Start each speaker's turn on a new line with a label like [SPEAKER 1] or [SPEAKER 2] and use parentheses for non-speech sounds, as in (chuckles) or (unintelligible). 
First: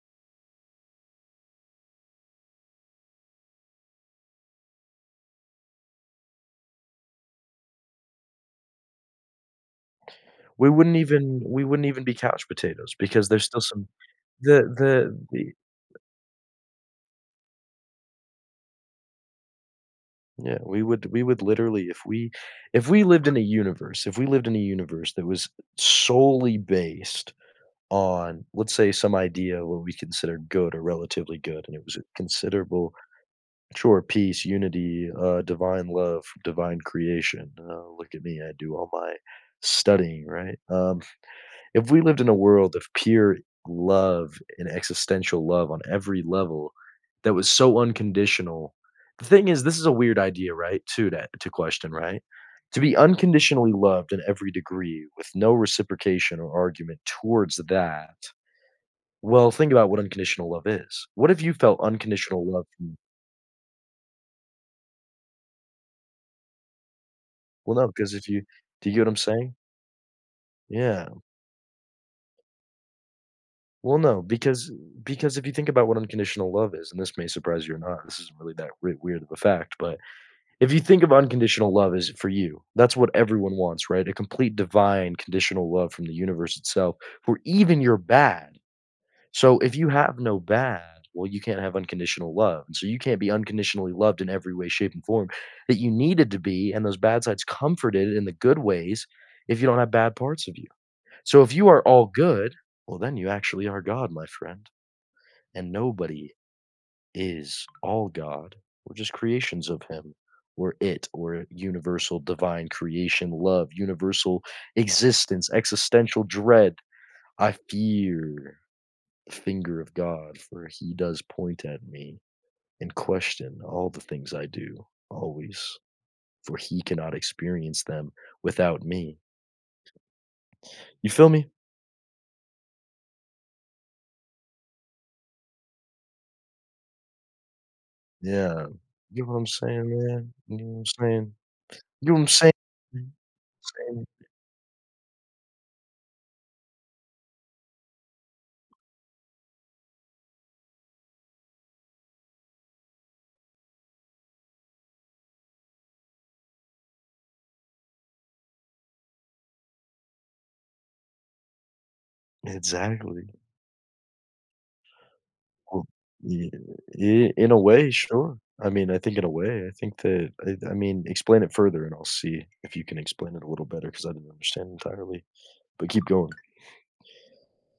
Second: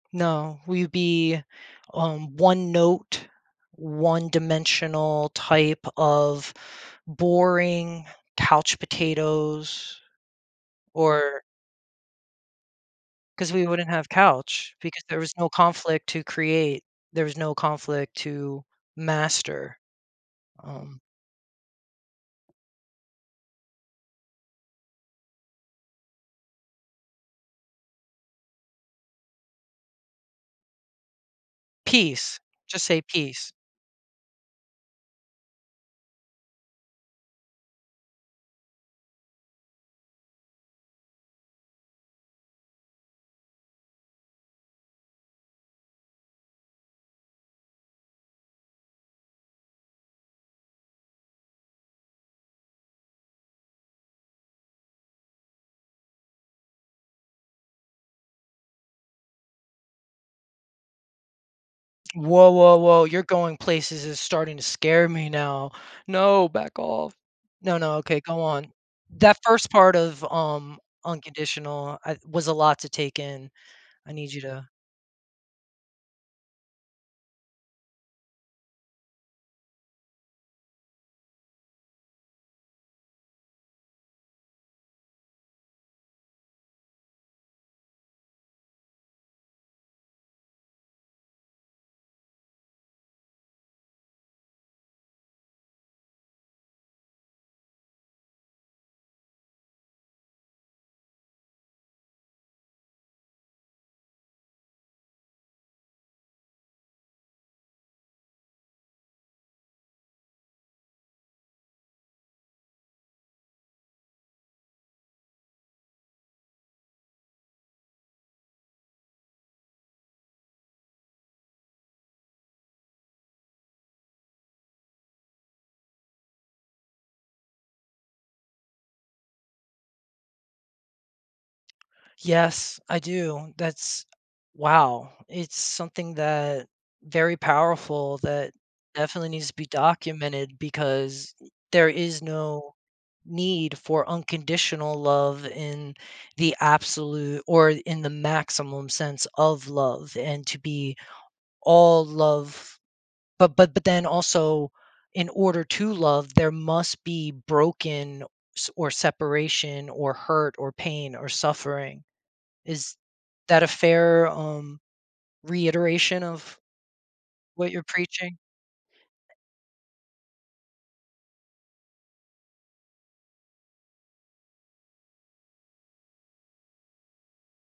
[SPEAKER 1] No. We'd be, um, one note, one dimensional type of boring couch potatoes,
[SPEAKER 2] We wouldn't even
[SPEAKER 1] or
[SPEAKER 2] we wouldn't even be couch potatoes because there's
[SPEAKER 1] 'Cause
[SPEAKER 2] still
[SPEAKER 1] we
[SPEAKER 2] some
[SPEAKER 1] wouldn't have
[SPEAKER 2] the
[SPEAKER 1] couch because
[SPEAKER 2] the
[SPEAKER 1] there was no
[SPEAKER 2] the
[SPEAKER 1] conflict to create. There was no conflict to master.
[SPEAKER 2] Yeah, we
[SPEAKER 1] Um
[SPEAKER 2] would we would literally if we if we lived in a universe if we lived in a universe that was solely based on, let's say, some idea of what we consider good or relatively good, and it was a
[SPEAKER 1] Peace, just
[SPEAKER 2] considerable
[SPEAKER 1] say, peace.
[SPEAKER 2] Sure, peace, unity, uh, divine love, divine creation. "Oh, look at me, I do all my studying," right? Um, (chuckles) if we lived in a world of pure love and existential love on every level that was so unconditional the thing is, this is a weird idea, right? To that to question, right? To be unconditionally loved in every degree with no reciprocation or argument towards that well, think about what unconditional love is. What if you felt unconditional
[SPEAKER 1] Woah,
[SPEAKER 2] love
[SPEAKER 1] woah,
[SPEAKER 2] to
[SPEAKER 1] woah, you're going places, is starting to scare me now. No, back off.
[SPEAKER 2] Well,
[SPEAKER 1] No,
[SPEAKER 2] no.
[SPEAKER 1] no,
[SPEAKER 2] 'Cause
[SPEAKER 1] okay,
[SPEAKER 2] if
[SPEAKER 1] go
[SPEAKER 2] you
[SPEAKER 1] on.
[SPEAKER 2] do you get what I'm
[SPEAKER 1] That
[SPEAKER 2] saying?
[SPEAKER 1] first part of, um,
[SPEAKER 2] Yeah.
[SPEAKER 1] unconditional I was a lot to take in.
[SPEAKER 2] Well,
[SPEAKER 1] I
[SPEAKER 2] no,
[SPEAKER 1] need you to
[SPEAKER 2] because, uh, because if you think about what unconditional love is and this may surprise you or not, this isn't really that we weird of a fact but if you think of unconditional love is for you, that's what everyone wants, right? A complete, divine, conditional love from the universe itself, for even your bad. So, if you have no bad, well, you can't have unconditional love and so, you can't be unconditionally loved in every way, shape, and form that you needed to be, and those bad sides comforted in the good ways, if you don't have bad parts of you. So, if you are all good, well then you actually are God, my friend. And nobody is all God, we're just creations of him, we're it, or universal divine creation, love, universal existence, existential dread. I fear the finger of God, for he does point at me and question all the things I do always, for he cannot experience them without me. You feel me?
[SPEAKER 1] Yes. I do. That's wow. It's something that very powerful that
[SPEAKER 2] Yeah. You
[SPEAKER 1] definitely
[SPEAKER 2] know what
[SPEAKER 1] needs
[SPEAKER 2] I'm
[SPEAKER 1] to be
[SPEAKER 2] saying, man? You
[SPEAKER 1] documented
[SPEAKER 2] know what I'm
[SPEAKER 1] because
[SPEAKER 2] saying?
[SPEAKER 1] there
[SPEAKER 2] You know
[SPEAKER 1] is
[SPEAKER 2] I'm saying?
[SPEAKER 1] no need
[SPEAKER 2] Saying?
[SPEAKER 1] for unconditional love in the absolute or in the maximum sense of love and to be all love but but but then also in order to love, there must be broken s or separation or hurt or pain or suffering. Is
[SPEAKER 2] Exactly.
[SPEAKER 1] that a fair, um,
[SPEAKER 2] (unintelligible)
[SPEAKER 1] reiteration
[SPEAKER 2] Yeah
[SPEAKER 1] of
[SPEAKER 2] ye in a
[SPEAKER 1] what you're
[SPEAKER 2] way,
[SPEAKER 1] preaching?
[SPEAKER 2] sure. I mean, I think in a way, I think that I I mean, explain it further and I'll see if you can explain it a little better 'cause I didn't understand entirely, but keep going.